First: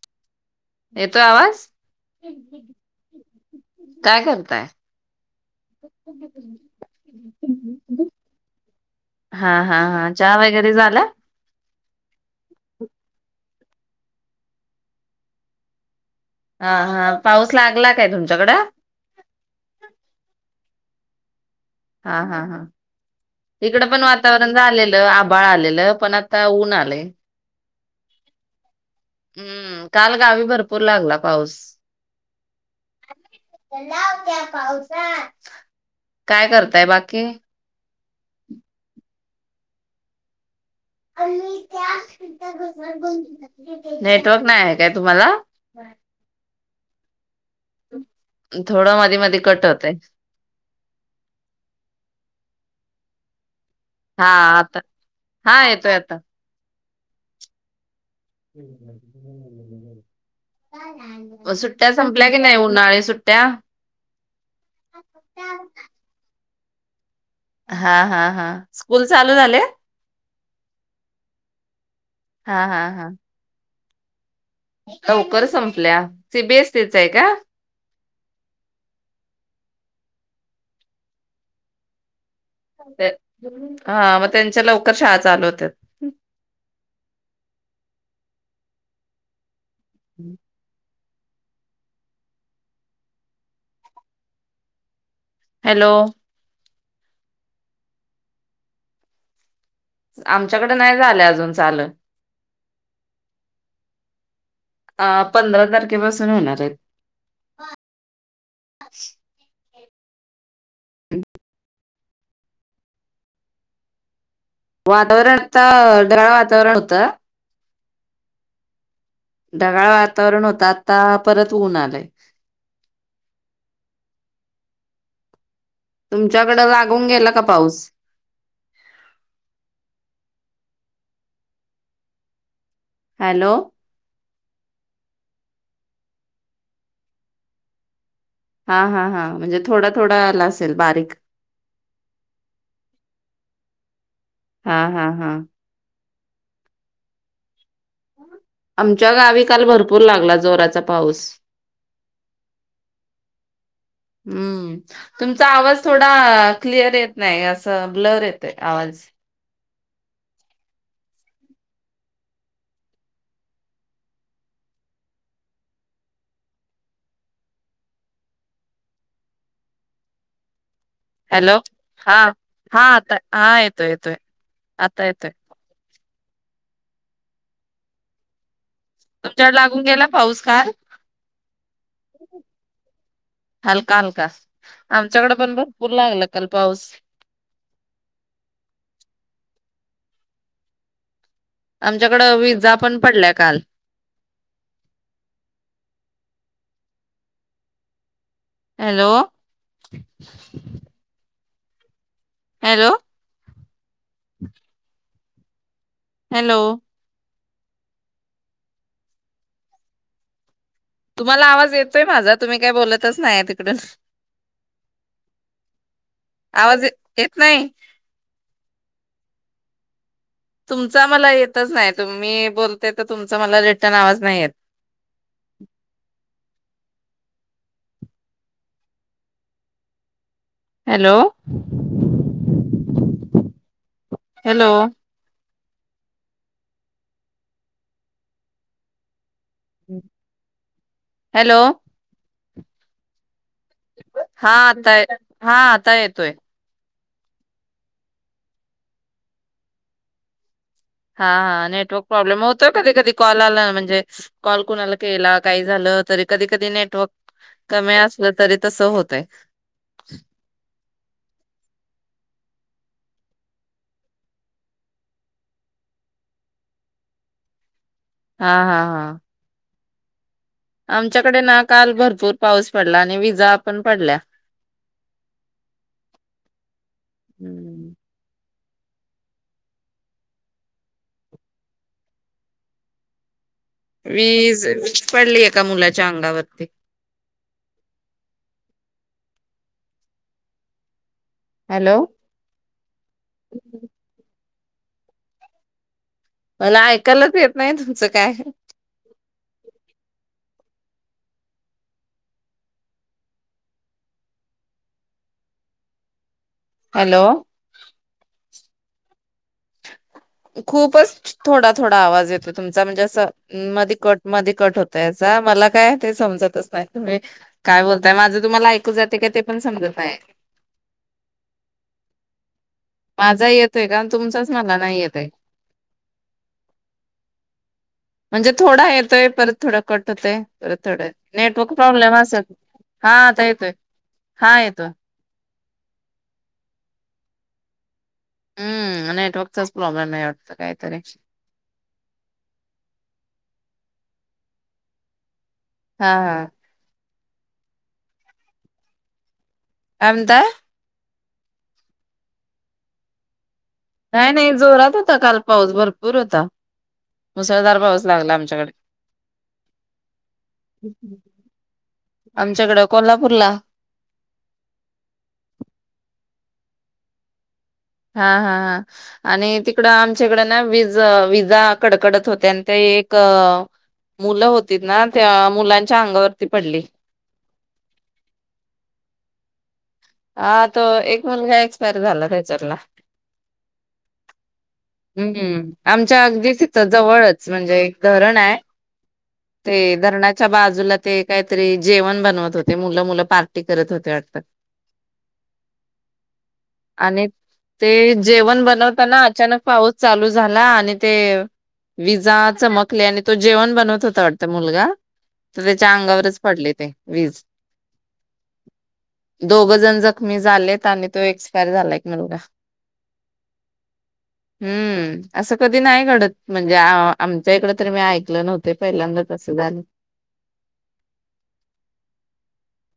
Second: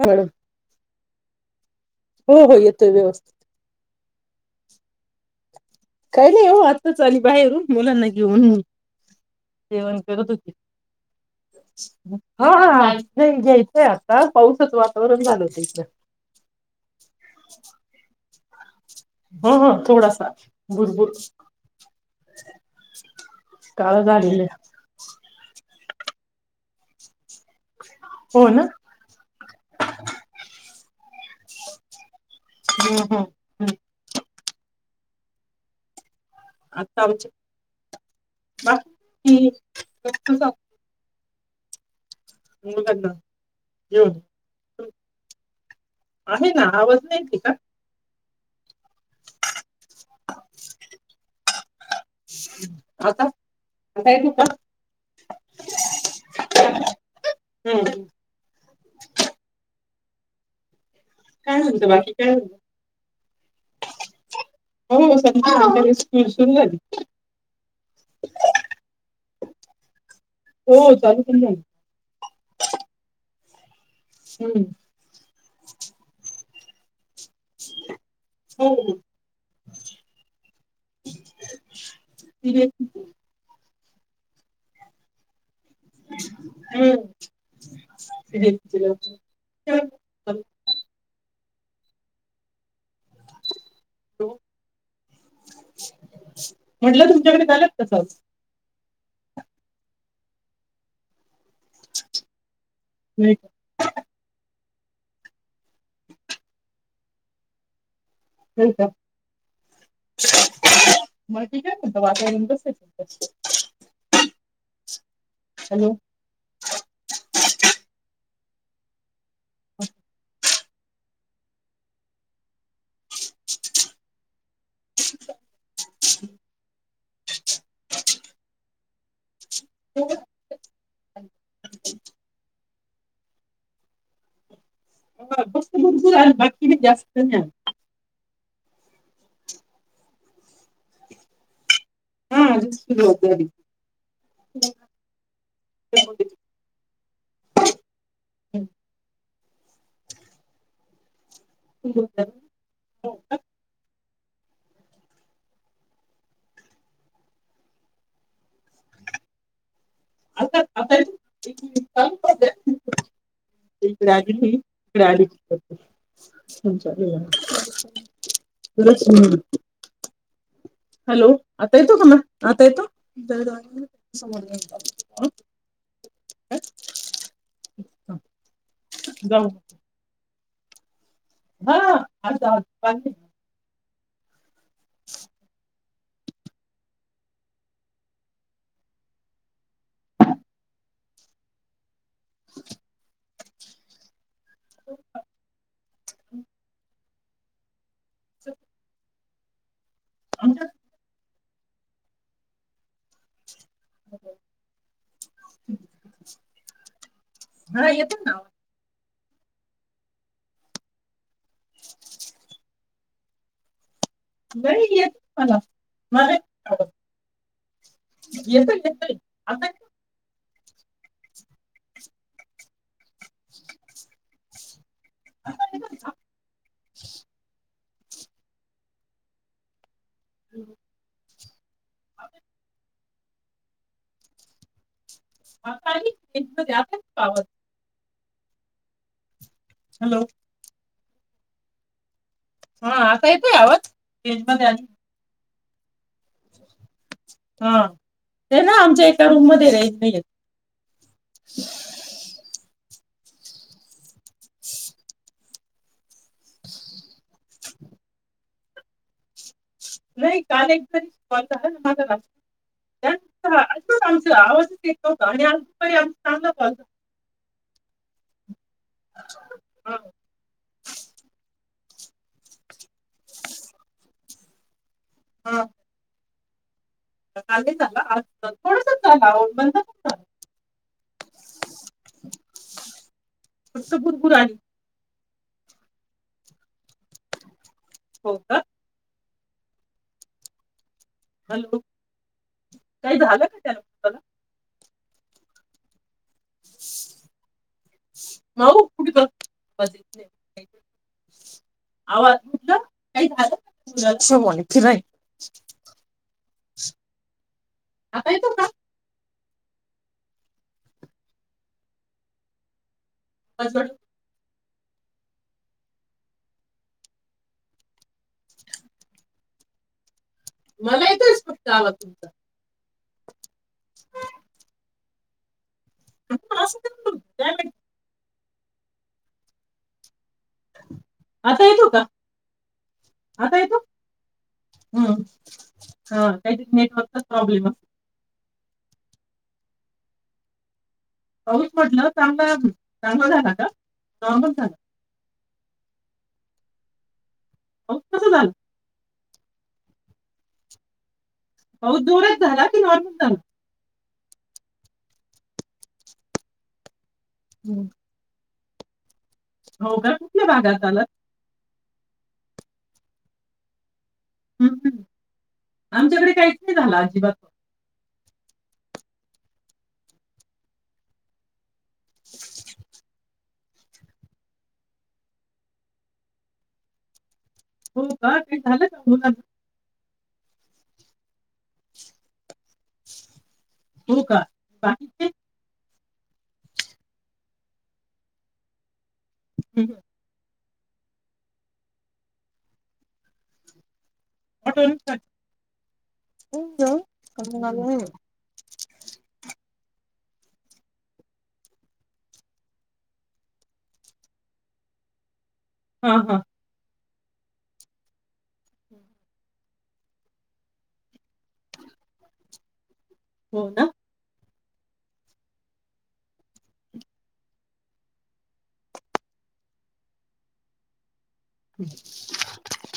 ह येतोय आवाज हो येतोय व्यवस्थित काय करताय. काही नाही हो आत्ताच आली बाहेर मुलांना घेऊन हा हा जेवण हा करत चहा होते. वगैरे झाला हा हा घ्यायचंय आता पाऊसाचं वातावरण झालं होत इथ. हा हा पाऊस लागला काय तुमच्या झगडा. हो हो थोडासा भरभूर हा हा हा इकडं काळ पण झालेलं वातावरण झालेलं आभाळ आलेलं. पण आता ऊन आलय. हो ना. हम्म काल गावी भरपूर लागला. पाऊस. ह नाव घ्या. पाऊसा. काय करताय बाकी बा की घेऊन नेटवर्क नाही आहे काय तुम्हाला. आहे ना आवाज नाही येत आहे का. थोडं मधी मधी कट होतोय. आता. आता हा येतो का आता हा येतो येतो. हम्म. [inaudible] काय म्हनत सुट्ट्या बाकी संपल्या काय की नाही. उन्हाळी सुट्ट्या चांगल हाय. हा हा हा स्कूल चालू झाले हो चालू केली नाही. हा हा हा हम्म लवकर संपल्या सी बीएसी. तेच आहे का. हो. [inaudible] हा म त्यांच्या लवकर शाळा चालू होत्यात. हम्म. तेच दिल [inaudible] [inaudible] हॅलो. म्हटलं तुमच्याकडे झालंत का पाऊस? आमच्याकड नाही झालं अजून चाल. हम्म. अ पंधरा तारखेपासून होणार आहेत. [inaudible] [inaudible] बाकीचं. आता वातावरण कसं आहे तिकडचं. वातावरण त ढगाळ वातावरण होतं. ढगाळ वातावरण होतात. आता परत ऊन आलाय. तुमच्याकडे लागून गेला का पाऊस. हा, हॅलो. बत बघ झा बाकी जास्त नाही. हा हा हा म्हणजे थोडा थोडा आला असेल बारीक हा. [inaudible] हा हा हा आमच्या गावी काल भरपूर लागला जोराचा पाऊस हो का हम्म तुमचा आवाज थोडा क्लिअर येत नाही असं ब्लर येत आहे आवाज आता येतोय आता येतोय क्लिअर आवाज परत सुरु हॅलो आता येतो का म आता हा येतो. [inaudible] हा येतोय येतोय आता येतोय आमचा लागून गेला पाऊस काय? ह असतनी काल का आमच्याकड पण भरपूर लागला काल पाऊस. आमच्याकड विज्जा पण पडल्यात. काल [inaudible] हॅलो. आमच्या हॅलो. [inaudible] हॅलो. हा येतो ना तुम्हाला आवाज येतोय माझा तुम्ही काय बोलत च नाही तिकडून. नाही येत मला, मला आवाज येतोय ये- येत नाही. - येतोय. आता [inaudible] तुमचा मला येतच नाही, तुम्ही बोलते तर तुमचा मला रिटर्न आवाज नाही येत. [inaudible] आता येतोय का? [inaudible] हॅलो. [inaudible] [inaudible] हॅलो. [unintelligible] हॅलो. हॅलो. हा आता येतोय आवाज? रेंज हा मध्ये आली आताय हा आता येत. तोय. हा ते ना आमच्या एका रूम मध्ये रेंज नाही येत. हा नेटवर्क प्रॉब्लेम होत कधी कधी कॉल आला म्हणजे कॉल कुणाला केला काही झालं तरी कधी कधी नेटवर्क कमी असलं तरी तस होतय. नही काल एकतरी कॉल झाला ना माझा [unintelligible] [unintelligible] अस आमचा असाच आमचा आवाजच येत न्हवता आणि आजुन पण चांगला कॉल हा हा हा. हा. आमच्याकडे ना काल भरपूर पाऊस पडला, आणि विजा पण पडल्या. हां. काल नाही हम्म. झाला आज थोडासाच झाला आहो बंद होता. वीज, पडली एका मुलाच्या अंगावरती. आ. हॅलो, काय झालं काय त्या लोकाना. मला ऐकायलाच येत नाही तुमचं काय. माऊ कुठ ग आवाज [unintelligible] हॅलो, आता येतो का खूपच थोडा थोडा आवाज येतो तुमचा म्हणजे अस च आवाज मॅडम? मधि कट मधी कट होतय याचा मला काय ते समजतच नाही तुम्ही काय बोलताय माझं तुम्हाला ऐकू जातय का ते पण समजत नाही. मला येतोयच फक्त आवाज तुमचा माझा येतोय का? न तुमचाच मला नाही येत. तय [unintelligible] म्हणजे थोडा येतोय परत थोडा कट होतंय थोड आता नेटवर्क येतो का प्रॉब्लेम असल हा आता येतोय, येतो हा येतोय. हा काहीतरी नेटवर्कचा प्रॉब्लेम असतो हम्म नेटवर्कचाच प्रॉब्लेम आहे वाटत काहीतरी. पाऊस पडणं चांगला चांगला झाला का? नॉर्मल झाला. हा हा पाऊस कसा झाल. काय म्हनताय. पाऊस जोरात झाला की नॉर्मल झाला? नाही, नाही जोरात होता काल पाऊस भरपूर होता. मुसळधार पाऊस लागला आमच्याकडे. हो का कुठल्या भागात झाल? आमच्याकडं कोल्हापूर ला. हम् आमच्याकडे काहीच नाही झाला अजिबात. हा हा हा आणि तिकड आमच्याकड ना विज विजा... कडकडत होत्या आणि ते एक.... मुलं होतीत ना त्या मुलांच्या अंगावरती पडली. हो का काय झालं का मुलांना हा तो एक मुलगा एक्सपायर झाला. त्याच्यातला. हो का बाकीचे? हम्म आमच्या अगदी तिथं जवळच म्हणजे एक धरण आहे. ते धरणाच्या बाजू.. बाजूला ते काहीतरी जेवण बनवत होते मुलं मुलं पार्टी करत होते वाटत. ऑटो आणि ते हा जेवण बनवताना अचानक पाऊस... चालू झाला आणि ते विजा चमकले आणि तो जेवण बनवत होता वाटत मुलगा..... तर त्याच्या हा अंगावरच पडले ते. वीज दोघ जण जखमी झालेत आणि तो एक्सपायर झालाय एक मुलगा. हो ना हम्म, असं कधी नाही घडत म्हणजे आमच्या इकड तरी मी ऐकलं नव्हते पहिल्यांदा तसं झालं.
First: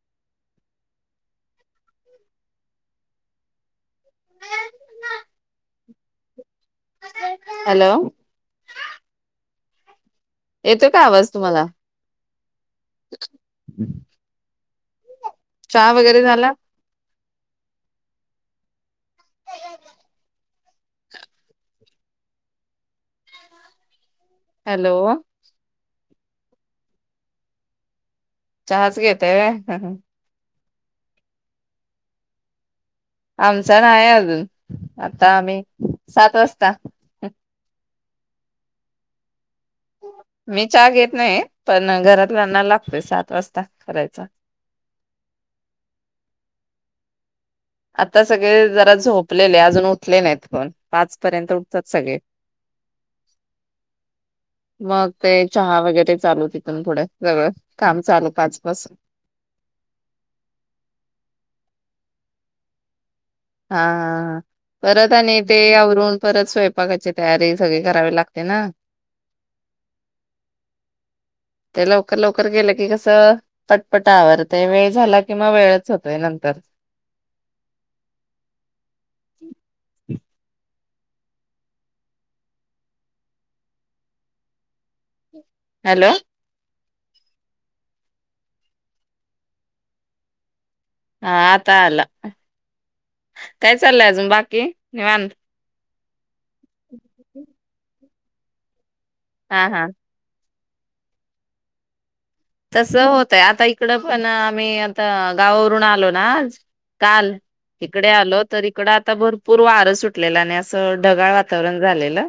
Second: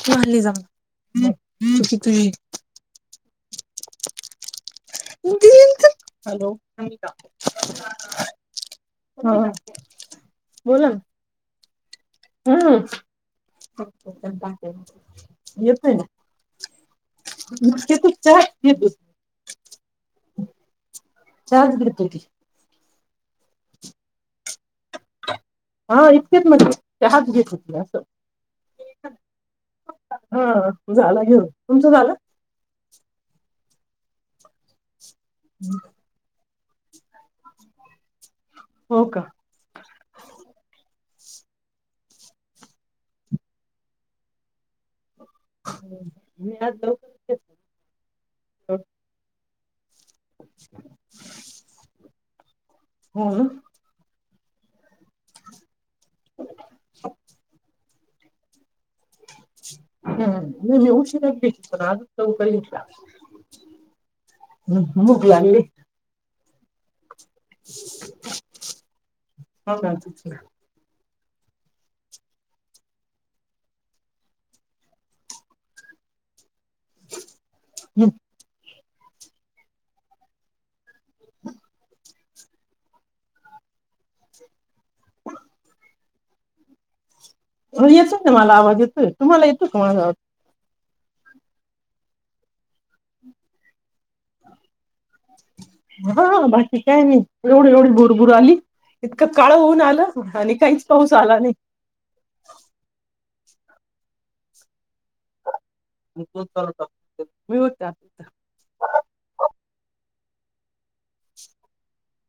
तु हली जा की तुझी दे हॅलो हम हॅलो येतोय का आवाज तुम्हाला? हम् [inaudible] चहा वगैरे झाला? ते पण चहा घेत चहाच घेत होती. हॅलो हा इतकेच म्हने चहाच घेत होते असं चहाच घेताय होय झालं घेऊन तुमचं झालं? आमचा नाही अजून आता आम्ही सात वाजता का हो का मी चहा घे नाही पण घरातल्याना लागतोय सात वाजता करायचा [unintelligible] आता सगळे जरा झोपलेले आ ज उठले नाही कोन पाच पर्यंत उठतात सगळे हो मग ते चहा वगैरे ते चालू तिथून पुढ सगळं काम चालू पाच पासून हम उशिरा केली पण आज लवकर घेतला. हा हा ह परत भूक आणि ते लागली आवरून परत स्वयंपाकाची तयारी सगळी करावी लागते ना ते लवकर लवकर गेलं की कसं पटपट आवरतय ते वेळ झाला किंवा वेळच होतोय नंतर हम् [inaudible] [inaudible] हॅलो हो येतोय ना मला आवाज येतोय तुम्हाला येतोय का माझा आवाज? हा आता आला काय चाललंय अजून बाकी? निवांत हा हा बाकी काय नाही एवढी एवढी बुर बुर आली इतकं काळं हा होऊन हा आलं आणि काहीच पाऊस आला नाही. तस होतय आता इकडं पण आम्ही आता गावावरून वरून आलो ना आज काल मी होता इकडे आलो तर इकड आता भरपूर वार सुट लेला न्यास त ढगाळ वातावरण झालेलं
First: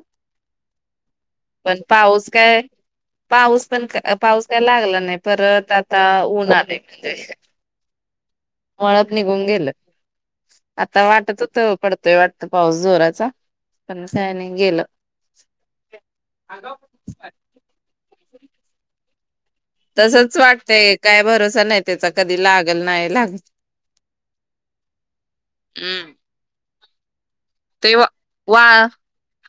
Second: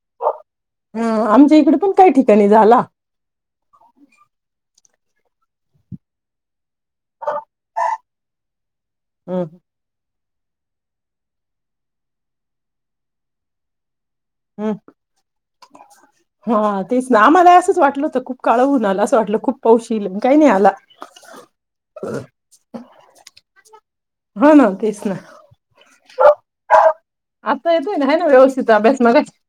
ह आमच्या इकडे पण काही पाऊस ठिकाणी काय झाला पाऊस पण क पा पाऊस काय लागला नाही परत आता उन आलंय म्हणजे मळ्यात निघून गेलं. आता वाटत होतं पडतोय वाटत पाऊस जोराचा. पण काय नाही हं गेलं हा तेच ना आम्हाला असंच वाटलं होत खूप काळ होऊन आलं असं वाटलं खूप पाऊस येईल तसच काही नाही आला वाटतय काय भरोसा नाही त्याचा कधी लागल नाही लागल हा ना तेच ना हम्म आता ते येतोय वा ना आहे ना वा व्यवस्थित अभ्यास मगाशी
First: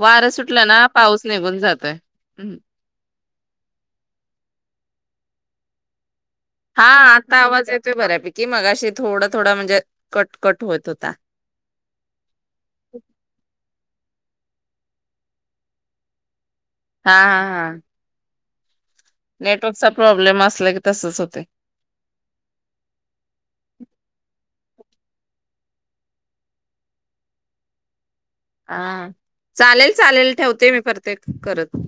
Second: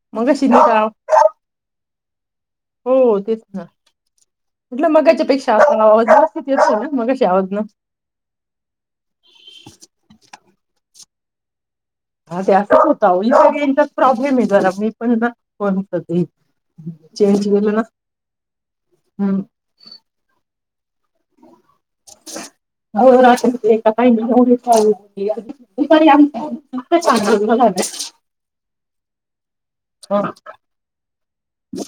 वारं मगाशी सुटलं नीट ना आव पाऊस निघून जातोय. अहं हो तेच ना म्हटलं मगाच्या पेक्षा आता आवाज ना येतोय हा मगाशी आता ना आवाज येतोय बऱ्यापैकी मगाशी थोडं थोडं म्हणजे कट कट होत होता. हा ते असच होतं अहो लो रेंजचा प्रॉब्लेम बघते मी जरा मी पण बघते ना कोण करते हा हा चेंज हा केलं ना. नेटवर्कचा प्रॉब्लेम असला क [unintelligible] काय म्हणतीया दुपारी आमच इतकं छान बोलणं झालं. हा चालेल चालेल ठेवते मी परत एकदा करल.